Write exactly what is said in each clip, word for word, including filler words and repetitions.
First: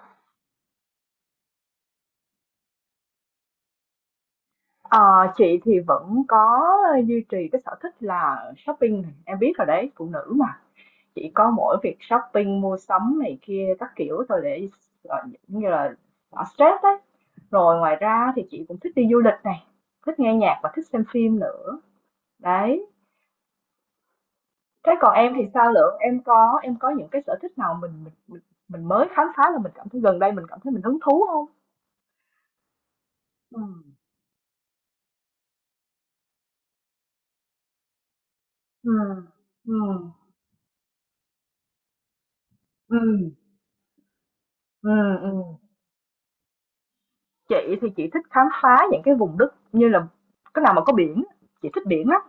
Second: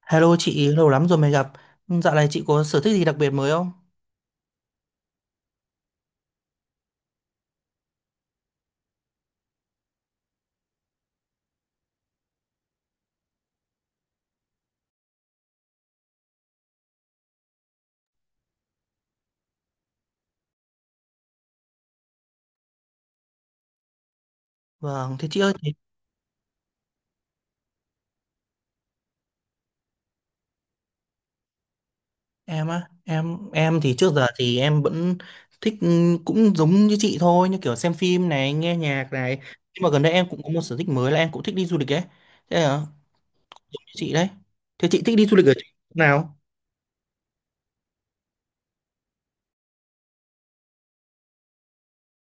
Hello chị, lâu lắm rồi mới gặp. Ừ, dạo này chị có sở thích gì đặc biệt mới không? Ờ, chị thì vẫn có duy trì cái sở thích là shopping này, em biết rồi đấy, phụ nữ mà. Chỉ có mỗi việc shopping, mua sắm này kia các kiểu thôi để ờ, giống như là xả stress đấy. Rồi ngoài ra thì chị cũng thích đi du lịch này, thích nghe nhạc và thích xem phim nữa. Đấy. Thế còn Vâng, thế em chị thì ơi, sao thì Lượng? Em có em có những cái sở thích nào mình mình mình, mình mới khám phá là mình cảm thấy gần đây mình cảm thấy mình hứng thú không? em á, em Ừ. em thì trước giờ thì em vẫn thích ừ, cũng giống như chị thôi, như kiểu xem phim này, nghe Ừ. nhạc này. Ừ. Nhưng mà gần đây em cũng có một sở thích mới là em cũng thích đi du lịch ấy. Thế à, Ừ. giống như chị đấy. Thế Ừ. chị thích đi du Ừ. lịch ở chỗ nào? Chị thì chị thích khám phá những cái vùng đất như là cái nào mà có biển, chị thích biển lắm.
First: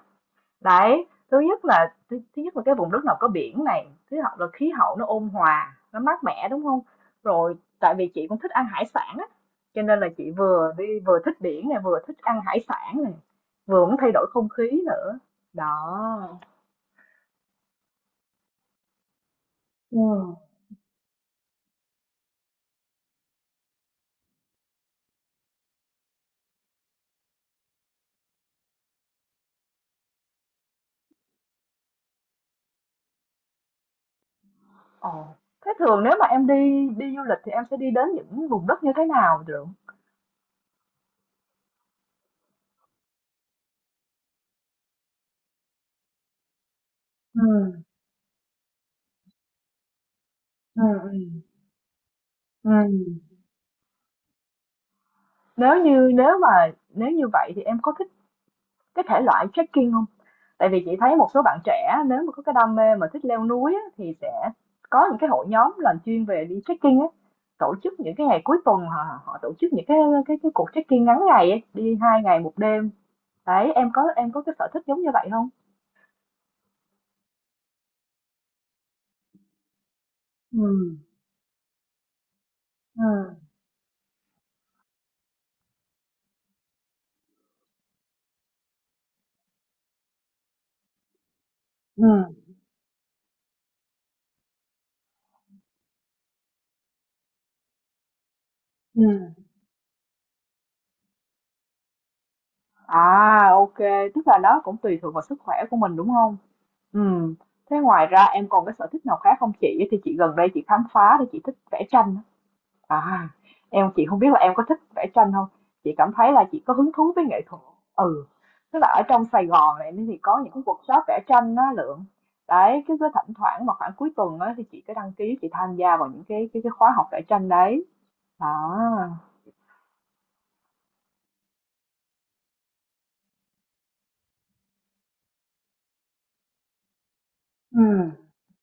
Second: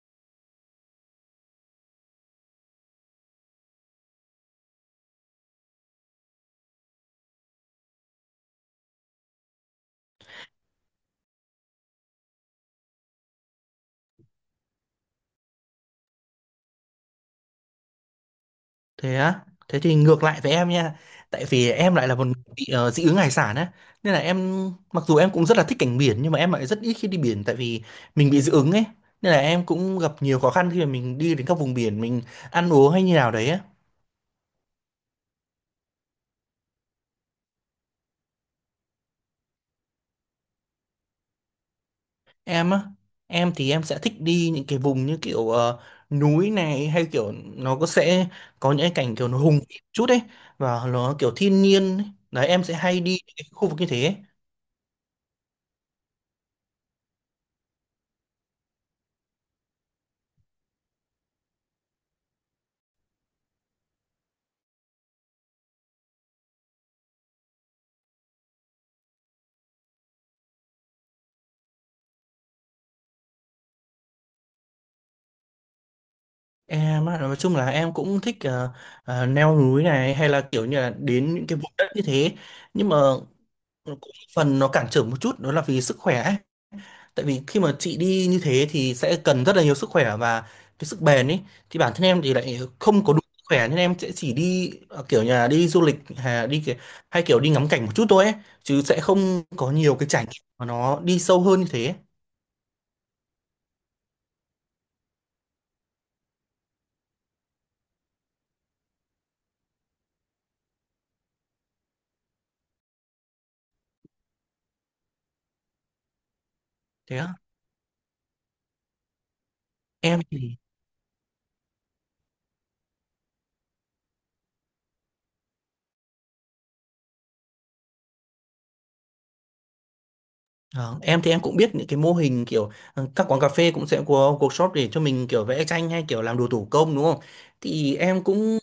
Đấy, thứ nhất là thứ, thứ nhất là cái vùng đất nào có biển này, thứ hai là khí hậu nó ôn hòa, nó mát mẻ đúng không? Rồi tại vì chị cũng thích ăn hải sản á, cho nên là chị vừa đi vừa thích biển này, vừa thích ăn hải sản này, vừa muốn thay đổi không khí nữa. Đó. Thế á, thế thì Ừ. ngược lại với em nha. Tại vì em lại là một người bị ờ, dị ứng hải sản á. Nên là em, mặc dù em cũng rất là thích cảnh biển nhưng mà em lại rất ít khi đi biển, tại vì mình bị dị ứng ấy. Nên là em cũng gặp nhiều khó khăn khi mà mình đi đến các vùng biển mình ăn uống hay như nào đấy á. Ồ. Thế thường nếu mà em đi đi du lịch thì em sẽ đi đến những vùng đất như thế nào được? Em á, em thì em sẽ thích đi những cái vùng như kiểu ờ, núi này, hay kiểu Ừ. nó có sẽ có những cái cảnh kiểu nó hùng vĩ chút ấy Ừ. và nó kiểu Ừ. thiên nhiên ấy. Đấy, em Ừ. sẽ hay đi những cái khu vực như thế ấy. Nếu như nếu mà nếu như vậy thì em có thích cái thể loại trekking không? Tại vì chị thấy một số bạn trẻ nếu mà có cái đam mê mà thích leo núi á, thì sẽ có những cái hội nhóm làm chuyên về đi trekking á, tổ chức những cái ngày cuối tuần họ họ tổ chức những cái cái cái cuộc trekking ngắn ngày ấy, đi hai ngày một đêm. Đấy, em có em có cái sở thích giống như vậy không? Em á, nói chung là em cũng thích ờ, ờ, leo núi này hay là kiểu như là Ừ. đến những cái vùng đất như thế, nhưng mà Ừ. cũng phần nó cản trở một chút đó là vì sức khỏe ấy. Tại vì khi mà chị đi như thế thì sẽ cần rất là nhiều sức khỏe và cái sức bền ấy, thì bản Ừ. thân em thì lại không có đủ sức khỏe nên em sẽ chỉ đi ờ, kiểu như là đi du lịch hay đi cái- hay kiểu đi ngắm cảnh một chút thôi ấy, chứ sẽ ừm. không có nhiều cái trải nghiệm mà nó đi sâu hơn như thế. À, ô, tức là nó cũng tùy thuộc vào sức khỏe của mình, đúng không? Ừm, thế ngoài ra em còn cái sở thích nào khác không chị? Thì chị gần đây chị khám phá thì chị thích vẽ tranh á. À, em chị không biết là em có thích vẽ tranh không? Chị cảm thấy là chị có hứng thú thế với á nghệ thuật. Ừ, tức là ở trong Sài Gòn này thì em có những thì cái workshop vẽ tranh á Lượng. Đấy, cứ cứ thỉnh thoảng mà khoảng cuối tuần á thì chị cứ đăng ký chị tham gia vào những cái cái, cái khóa học vẽ tranh đấy. Đó. Ờ, em thì em cũng biết những cái mô hình kiểu ờ, các quán cà phê cũng sẽ có workshop để cho mình kiểu vẽ tranh hay kiểu làm đồ thủ công đúng không? Ừ. Thì em cũng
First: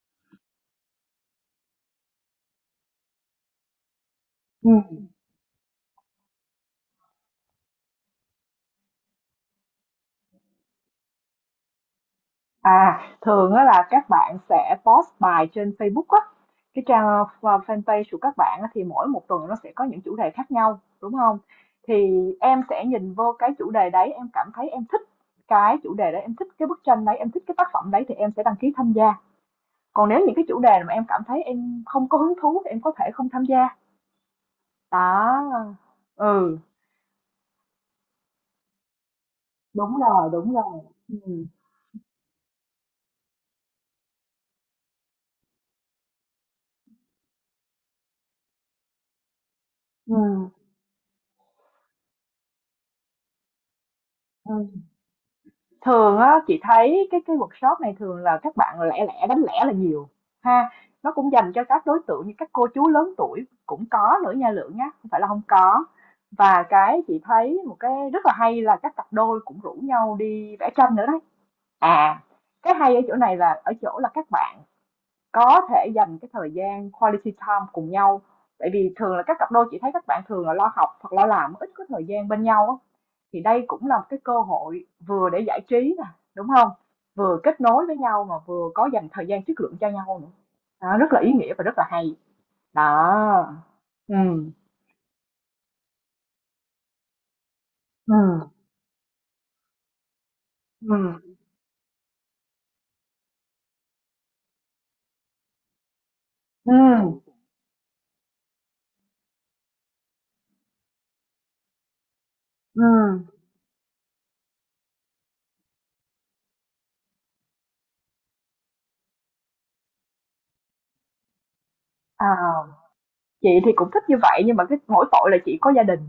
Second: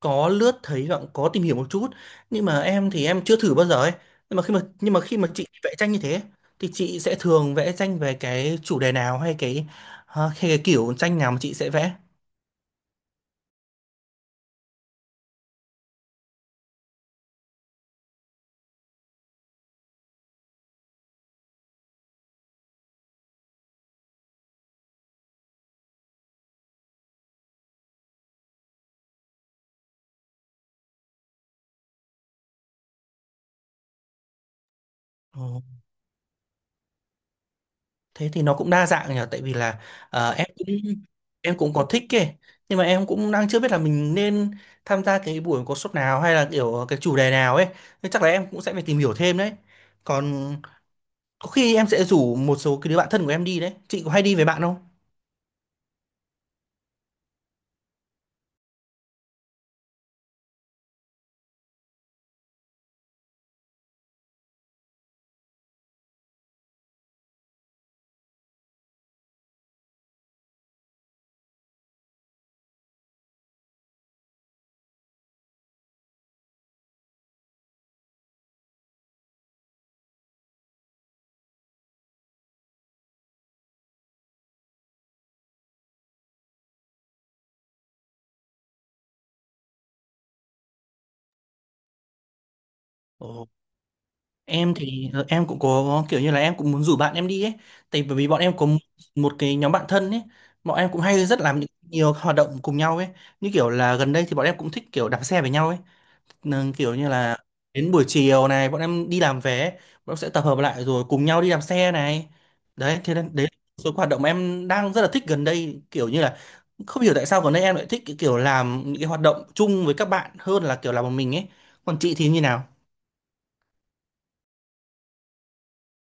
có lướt thấy và cũng có tìm hiểu một chút, nhưng mà em thì em chưa thử bao giờ ấy. Nhưng mà khi mà Ừ. nhưng mà khi mà chị vẽ tranh như thế thì chị sẽ thường vẽ tranh về cái chủ đề nào, hay cái ờ, hay cái kiểu tranh nào mà chị sẽ vẽ? À, thường á là các bạn sẽ post bài trên Facebook á, cái trang ờ, fanpage của các bạn á, thì mỗi một tuần nó sẽ có những chủ đề khác nhau, đúng không? Thì em sẽ nhìn vô cái chủ đề đấy, em cảm thấy em thích cái chủ đề đấy, em thích cái bức tranh đấy, em thích cái tác phẩm đấy thì em sẽ đăng ký tham gia. Còn nếu những cái chủ đề mà em cảm thấy em không có hứng thú thì em có thể không tham gia. Đó. Ừ, Thế thì nó cũng đa dạng nhỉ, tại vì là đúng rồi, ờ, em đúng cũng rồi. Ừ. em cũng có thích kì, nhưng mà em cũng đang chưa biết là mình nên tham gia cái buổi workshop nào hay là kiểu cái chủ đề nào ấy, nên chắc là em cũng sẽ phải tìm hiểu thêm đấy. Ừ. Còn có khi em sẽ rủ một số cái đứa bạn thân của em đi đấy. Chị có hay đi với bạn không? Ừ. Thường á chị thấy cái cái workshop này thường là các bạn lẻ lẻ đánh lẻ là nhiều, ha, nó cũng dành cho các đối tượng như các cô chú lớn tuổi cũng có nữa nha Lượng nhá, không phải là không có. Và cái chị thấy một cái rất là hay là các cặp đôi cũng rủ nhau đi vẽ tranh nữa đấy. À, cái hay ở chỗ này là ở chỗ là các bạn có thể dành cái thời gian quality time cùng nhau, tại vì thường là các cặp đôi chị thấy các bạn thường là lo học hoặc lo làm, ít có thời gian bên nhau á. Thì đây cũng là một cái cơ hội vừa để giải trí nè, đúng không? Vừa kết nối với nhau mà vừa có dành thời gian chất lượng cho nhau nữa. Đó, rất là ý nghĩa và rất là hay. Đó. Ồ, Ừm, em thì ờ, em cũng có kiểu như là em cũng muốn rủ bạn em đi ấy, tại bởi vì bọn ừm, em có m- một cái nhóm bạn thân ấy. Bọn em cũng ừm, hay rất làm những nhiều hoạt động cùng nhau ấy, như kiểu là gần đây thì bọn em cũng thích kiểu đạp xe với nhau ấy. Nên kiểu ừm, như là đến buổi chiều này bọn em đi làm về, bọn em sẽ tập hợp lại rồi cùng nhau đi làm xe này. Đấy, thế ừm. nên đấy là một số hoạt động em đang rất là thích gần đây, kiểu như là không hiểu tại sao gần đây em lại thích cái kiểu làm những cái hoạt động chung với các bạn hơn là kiểu làm một mình ấy. Còn chị Ờ, thì như nào? chị thì cũng thích như vậy nhưng mà cái mỗi tội là chị có gia đình,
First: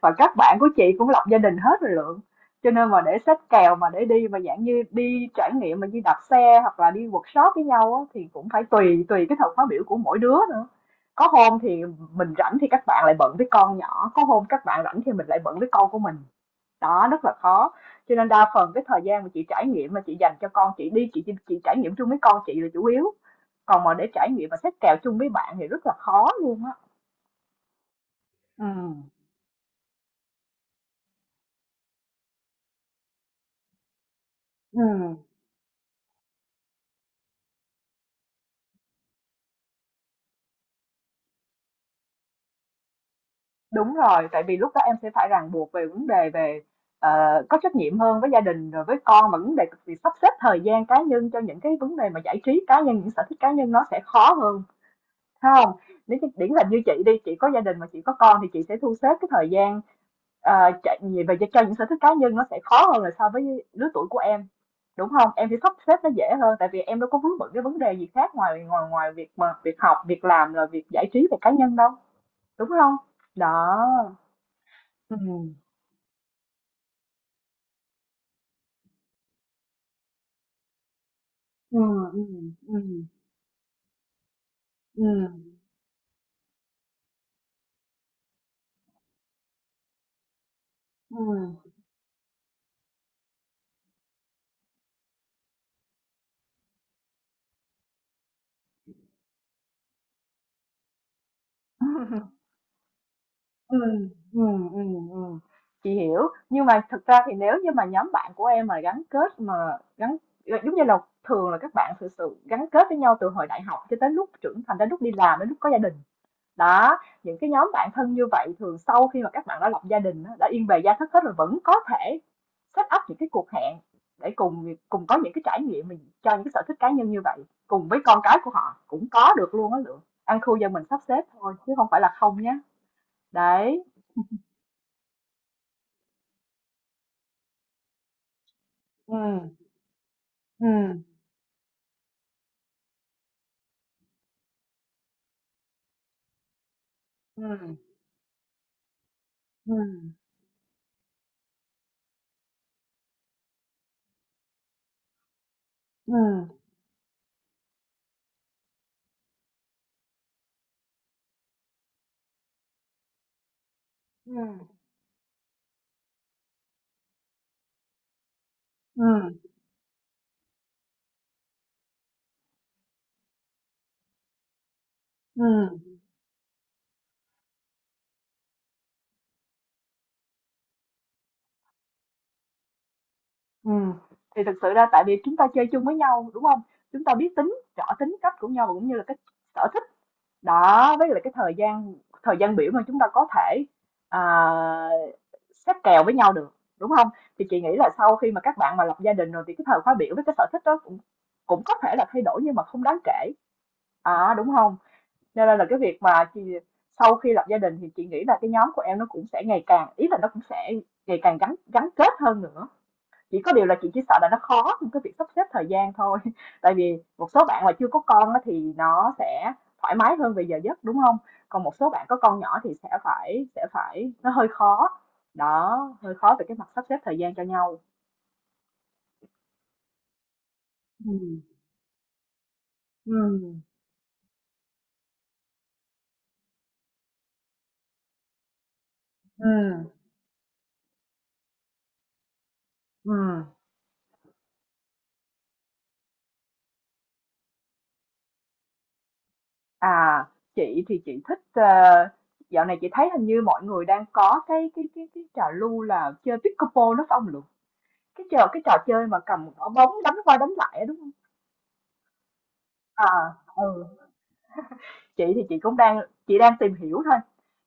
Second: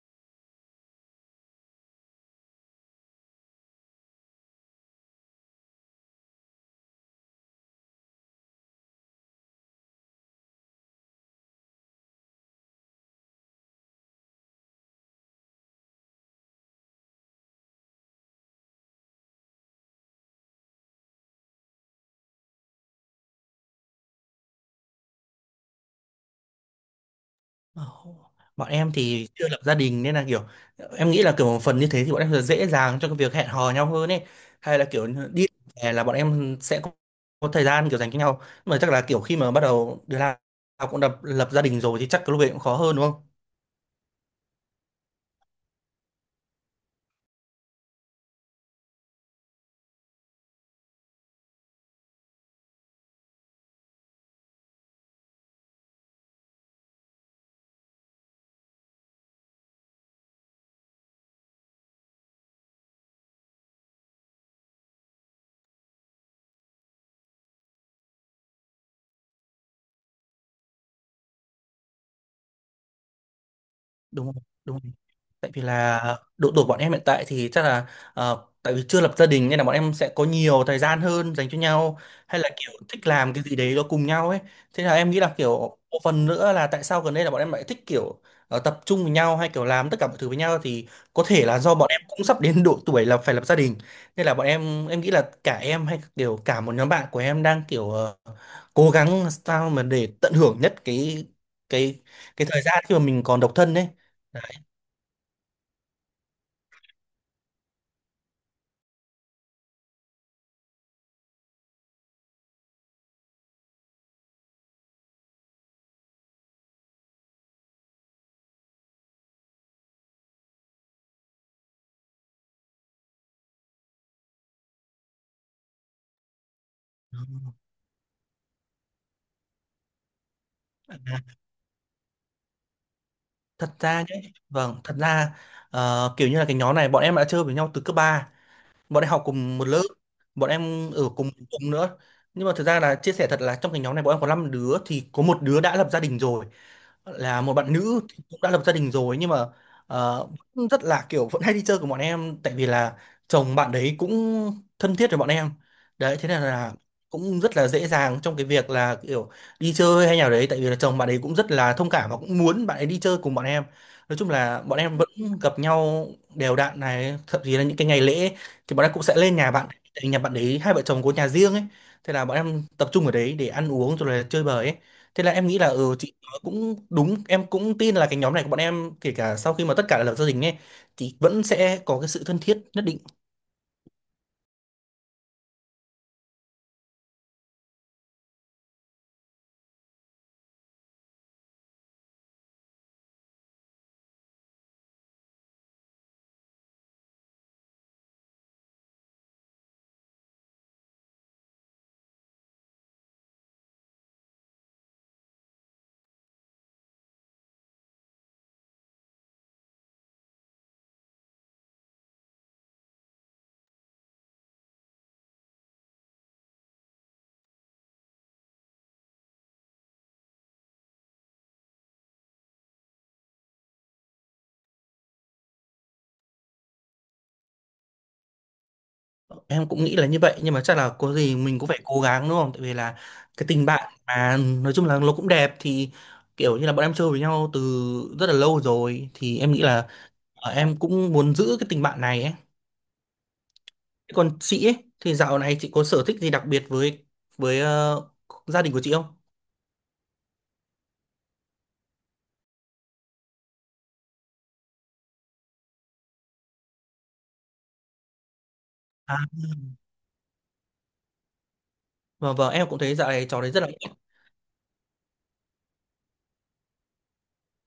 và các bạn của chị cũng lập gia đình hết rồi Lượng. Cho nên mà để xách kèo mà để đi mà dạng như đi trải nghiệm mà như đạp xe hoặc là đi workshop với nhau á, thì cũng phải tùy tùy cái thời khóa biểu của mỗi đứa nữa. Có hôm thì mình rảnh thì các bạn lại bận với con nhỏ, có hôm các bạn rảnh thì mình lại bận với con của mình. Đó, rất là khó. Cho nên đa phần cái thời gian mà chị trải nghiệm mà chị dành cho con chị đi, chị chị trải nghiệm chung với con chị là chủ yếu. Còn mà để trải nghiệm mà xách kèo chung với bạn thì rất là khó luôn á. Ồ, Ừ. bọn em thì chưa lập gia đình, nên là kiểu em nghĩ là kiểu một phần như thế thì bọn em sẽ dễ dàng cho cái việc hẹn hò nhau hơn ấy, hay Ừ. là kiểu đi hè là bọn em sẽ có, có thời gian kiểu dành cho nhau. Nhưng mà chắc là kiểu khi mà bắt đầu đứa nào cũng lập, lập gia đình rồi thì chắc cái lúc ấy cũng khó hơn, đúng không? Đúng rồi, tại vì lúc đó em sẽ phải ràng buộc về vấn đề về, ờ, có trách nhiệm hơn với gia đình rồi với con, và vấn đề việc sắp xếp thời gian cá nhân cho những cái vấn đề mà giải trí cá nhân, những sở thích cá nhân nó sẽ khó hơn, phải không? Nếu như điển hình như chị đi, chị có gia đình mà chị có con thì chị sẽ thu xếp cái thời gian, ờ, chạy về về cho những sở thích cá nhân nó sẽ khó hơn là so với lứa tuổi của em, đúng không? Em sẽ sắp xếp nó dễ hơn, tại vì em đâu có vướng bận cái vấn đề gì khác ngoài ngoài ngoài việc mà việc học, việc làm, rồi việc giải trí về cá nhân đâu, đúng không? Đó, Đúng không? Đúng. ừm. Tại vì là độ tuổi bọn em hiện tại thì chắc là ờ, tại vì chưa lập gia đình nên là bọn em sẽ có nhiều thời gian hơn dành cho nhau, Ừm, hay là ừm, kiểu ừm, thích làm cái gì đấy đó cùng nhau ấy. Thế là em nghĩ ừm, là kiểu một phần nữa là tại sao gần đây là bọn em lại thích kiểu ờ, tập trung với nhau hay kiểu làm tất cả mọi thứ với nhau, thì có ừm, thể ừm, là do bọn em cũng sắp đến độ tuổi là phải lập gia đình, nên là bọn em em nghĩ là cả em hay kiểu cả một nhóm bạn của em đang kiểu ờ, cố gắng sao mà để tận hưởng nhất cái cái cái thời gian khi mà mình còn độc thân ấy. ừm, ừm, ừm. Chị hiểu, nhưng mà thực ra thì nếu như mà nhóm bạn của em mà gắn kết mà gắn giống như là thường là các bạn thực sự gắn kết với nhau từ hồi đại học cho tới lúc trưởng thành đến lúc đi làm đến lúc có gia đình. Đó, những cái nhóm bạn thân như vậy thường sau khi mà các bạn đã lập gia đình đã yên bề gia thất hết rồi vẫn có thể set up những cái cuộc hẹn để cùng cùng có những cái trải nghiệm mình cho những cái sở thích cá nhân Đấy. như vậy cùng với con cái của họ cũng có được luôn á Lượng, ăn khu do mình sắp xếp thôi chứ không phải là không nhé. Thật Đấy. ra nhé, vâng, thật ra ờ, kiểu như là cái nhóm này bọn em đã chơi với nhau từ cấp ba, bọn em Ừ. học cùng một lớp, bọn em ở Ừ. cùng cùng nữa. Nhưng mà thực ra là chia sẻ thật là trong cái nhóm này bọn em có năm đứa thì có một đứa đã lập gia đình rồi, là một bạn ừ. nữ thì cũng đã lập gia đình rồi, nhưng mà ừ ờ, vẫn rất là kiểu vẫn hay đi chơi của bọn em, tại vì là chồng bạn đấy cũng thân thiết với bọn em. ừ Đấy, thế nên là cũng rất là dễ dàng trong cái việc là kiểu đi chơi hay nào đấy, tại vì là chồng bạn ấy cũng rất là thông cảm và cũng muốn bạn ấy đi chơi cùng bọn em. Nói chung là ừ bọn em vẫn gặp nhau đều đặn này, thậm chí là những cái ngày lễ thì bọn em cũng sẽ lên ừ nhà bạn, tại vì nhà bạn đấy hai vợ chồng có nhà riêng ấy, thế là bọn em tập trung ở đấy để ăn uống rồi là chơi bời ấy. Thế là em nghĩ là ừ, ừ chị cũng đúng, em cũng tin là cái nhóm này của bọn em kể cả sau khi mà tất cả đã lập gia đình ấy thì vẫn sẽ có cái sự thân thiết nhất định. Ừ. Thì thực sự ra tại vì chúng ta chơi chung với nhau đúng không? Chúng ta biết tính, rõ tính cách của nhau và cũng như là cái sở thích đó với lại cái thời gian thời gian biểu mà chúng ta có thể à, xếp kèo với nhau được đúng không? Thì chị nghĩ là sau khi mà các bạn mà lập gia đình rồi thì cái thời khóa biểu với cái sở thích đó cũng cũng có thể là thay đổi nhưng mà không đáng kể, à, đúng không? Cho nên là là cái việc mà chị, sau khi lập gia đình thì chị nghĩ là cái nhóm của em nó cũng sẽ ngày càng, ý là nó cũng sẽ ngày càng gắn gắn kết hơn nữa. Chỉ có điều là chị chỉ sợ là nó khó trong cái việc sắp xếp thời gian thôi. Tại vì một số bạn mà chưa có con thì nó sẽ thoải mái hơn về giờ giấc, đúng không? Còn một số bạn có con nhỏ thì sẽ phải sẽ phải nó hơi khó. Đó, hơi khó về cái mặt sắp xếp thời gian cho nhau. Em cũng nghĩ là như vậy, nhưng mà chắc là có Ừ, gì mình cũng phải cố gắng, đúng không? Tại vì là cái ừ, tình bạn mà, nói chung là nó cũng đẹp, thì kiểu như là bọn em chơi với nhau từ rất là lâu rồi, thì ừ, em nghĩ là ờ, em cũng muốn giữ cái tình bạn này ấy. ừm. Thế còn chị ấy, thì dạo này chị có sở thích gì đặc biệt với với ờ, gia đình của chị không? À, chị thì chị thích, ờ dạo này chị thấy hình như mọi người đang có cái cái cái cái trào lưu là chơi pickleball đó phải hông Lượng? Cái trò cái trò chơi À, mà cầm quả vâng, bóng đánh qua đánh lại á, đúng không? vâng, vâng, em cũng thấy dạo À, này trò đấy rất là. ừ. Chị thì chị cũng đang chị đang tìm hiểu thôi,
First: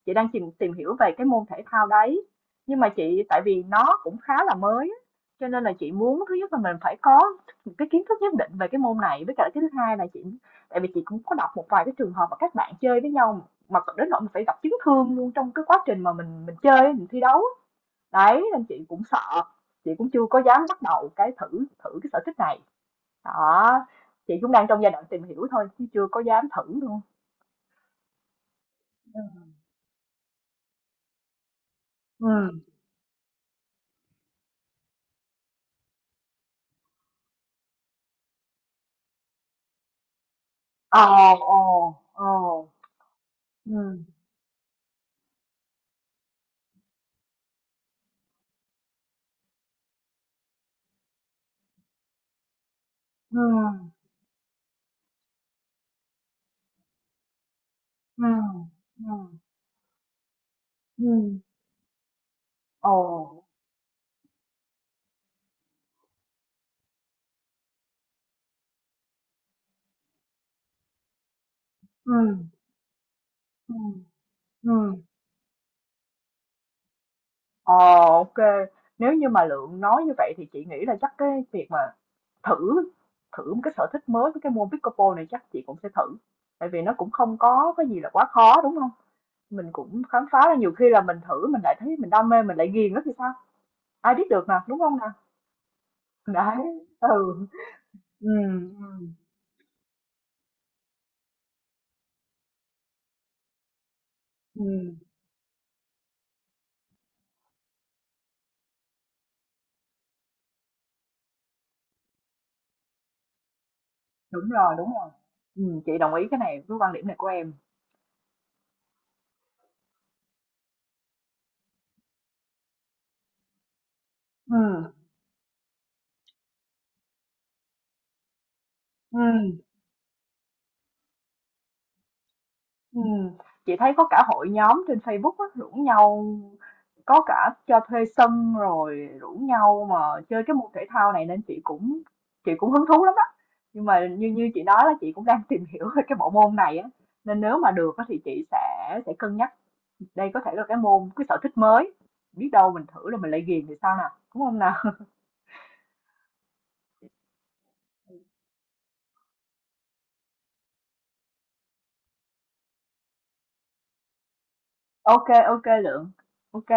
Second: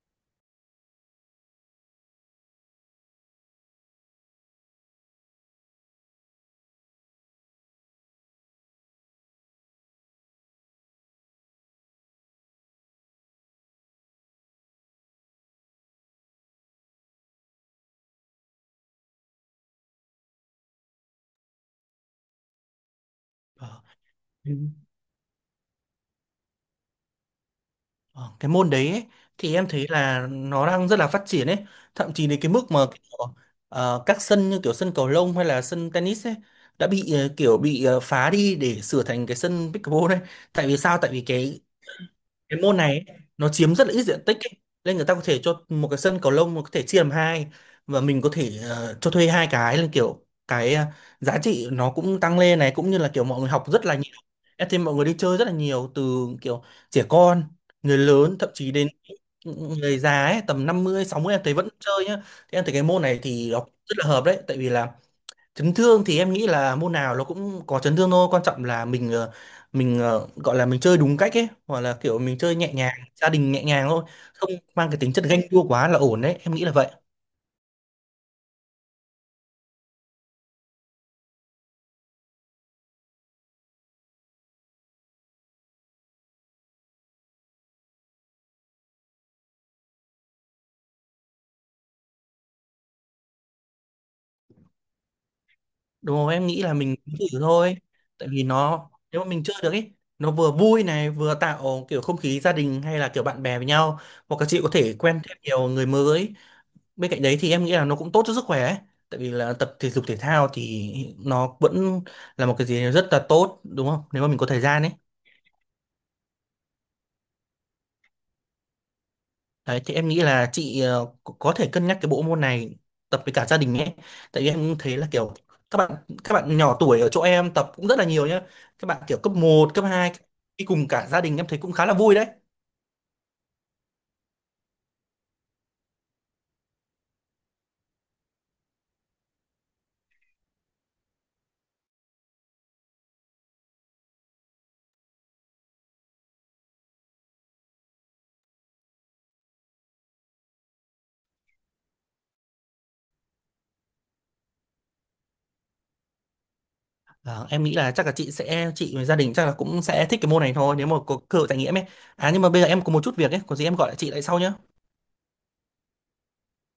chị đang tìm tìm hiểu về cái môn thể thao đấy. Nhưng mà chị tại vì nó cũng khá là mới á, cho nên là chị muốn thứ nhất là mình phải có một cái kiến thức nhất định về cái môn này với cả cái thứ hai là chị tại vì chị cũng có đọc một vài cái trường hợp mà các bạn chơi với nhau mà đến nỗi mình phải gặp chấn thương luôn trong cái quá trình mà mình mình chơi mình thi đấu. Đấy nên chị cũng sợ, chị cũng chưa có dám bắt đầu cái thử thử cái sở thích này. Đó, chị Ờ. cũng đang trong giai đoạn tìm hiểu thôi chứ chưa có dám thử luôn. Ờ, cái môn đấy ấy, thì em thấy là nó đang rất là phát triển ấy, thậm chí đến cái mức Ừ. mà kiểu, ờ, các sân như kiểu sân cầu lông hay là sân tennis ấy đã bị ờ, kiểu bị ờ, phá đi để sửa thành cái sân pickleball đấy. Tại vì sao? Ờ, Tại vì ờ, cái ờ, cái môn này ấy, nó chiếm rất là ít ừm, diện tích ấy. Nên người ta có thể cho một cái sân cầu lông mà có thể chia làm hai, và mình có thể ờ, cho thuê hai cái, là kiểu cái ờ, giá trị nó cũng tăng lên này, cũng như là kiểu mọi người học rất ừm, là nhiều. Em thấy mọi người đi chơi rất là nhiều, từ kiểu trẻ con, người lớn, thậm ừm, chí đến ừm, người già ấy, tầm năm mươi sáu mươi ừm, em thấy vẫn chơi nhá. Thì em thấy cái ờ, môn này thì nó rất là hợp đấy, tại vì là chấn thương thì em nghĩ là môn nào nó cũng có chấn thương thôi, quan trọng là mình ờ, mình ờ, gọi là mình chơi đúng cách ấy, hoặc là kiểu mình ừm, chơi nhẹ nhàng, gia đình nhẹ nhàng ừm, thôi, không mang ừm, cái tính chất ganh đua quá là ổn đấy, em nghĩ là vậy. ờ, OK. Nếu như mà Lượng nói như vậy thì chị nghĩ là chắc cái việc mà thử thử một cái sở thích mới với cái môn pickleball này chắc chị cũng sẽ thử. Tại vì nó cũng không có cái gì là quá khó đúng không? Mình cũng khám phá ra nhiều khi là mình thử mình lại thấy mình đam mê mình lại ghiền nó thì sao? Ai biết được nè, đúng không nè? Đúng không? Em nghĩ là Đấy, mình cứ thử ừ, thôi, ừ, tại vì nó ừ, nếu mà mình chơi được ấy, nó vừa vui này, vừa tạo kiểu không khí gia đình hay là kiểu bạn bè với nhau, hoặc các chị có thể ừm. quen thêm nhiều người mới. Bên cạnh đấy thì em nghĩ là nó cũng tốt cho sức khỏe ấy. Tại vì là tập thể dục thể thao thì nó vẫn là một cái gì rất là tốt, đúng không, nếu mà mình có Đúng thời rồi, gian đúng ấy. rồi. Ừm, chị đồng ý cái này với quan điểm này của em. Đấy, thì em nghĩ là chị ờ, có có thể cân nhắc cái bộ môn này, tập với cả gia đình ấy. Tại vì em Ừm, thấy là kiểu các bạn các bạn nhỏ tuổi ở chỗ em tập cũng rất là nhiều nhá, các bạn kiểu cấp ừm, một cấp hai đi cùng cả gia đình em thấy cũng khá là vui đấy. ừm. Chị thấy có cả hội nhóm trên Facebook á, rủ nhau có cả cho thuê sân rồi rủ nhau mà chơi cái môn thể thao này nên chị cũng chị cũng hứng thú lắm đó. Nhưng mà như như chị nói là chị cũng đang tìm hiểu về cái bộ môn này á, nên nếu mà được á thì chị sẽ sẽ cân nhắc đây có thể là cái môn, cái sở thích mới. Biết đâu mình thử rồi mình lại ghiền thì sao nào, đúng không nào? Ờ, em nghĩ là chắc là chị sẽ chị và gia đình chắc là cũng sẽ thích cái môn này thôi, nếu mà có cơ hội trải nghiệm ấy. À, nhưng mà bây giờ em có một chút việc ấy, có gì em gọi lại chị lại sau nhá. Ok, ok Lượng. Ok.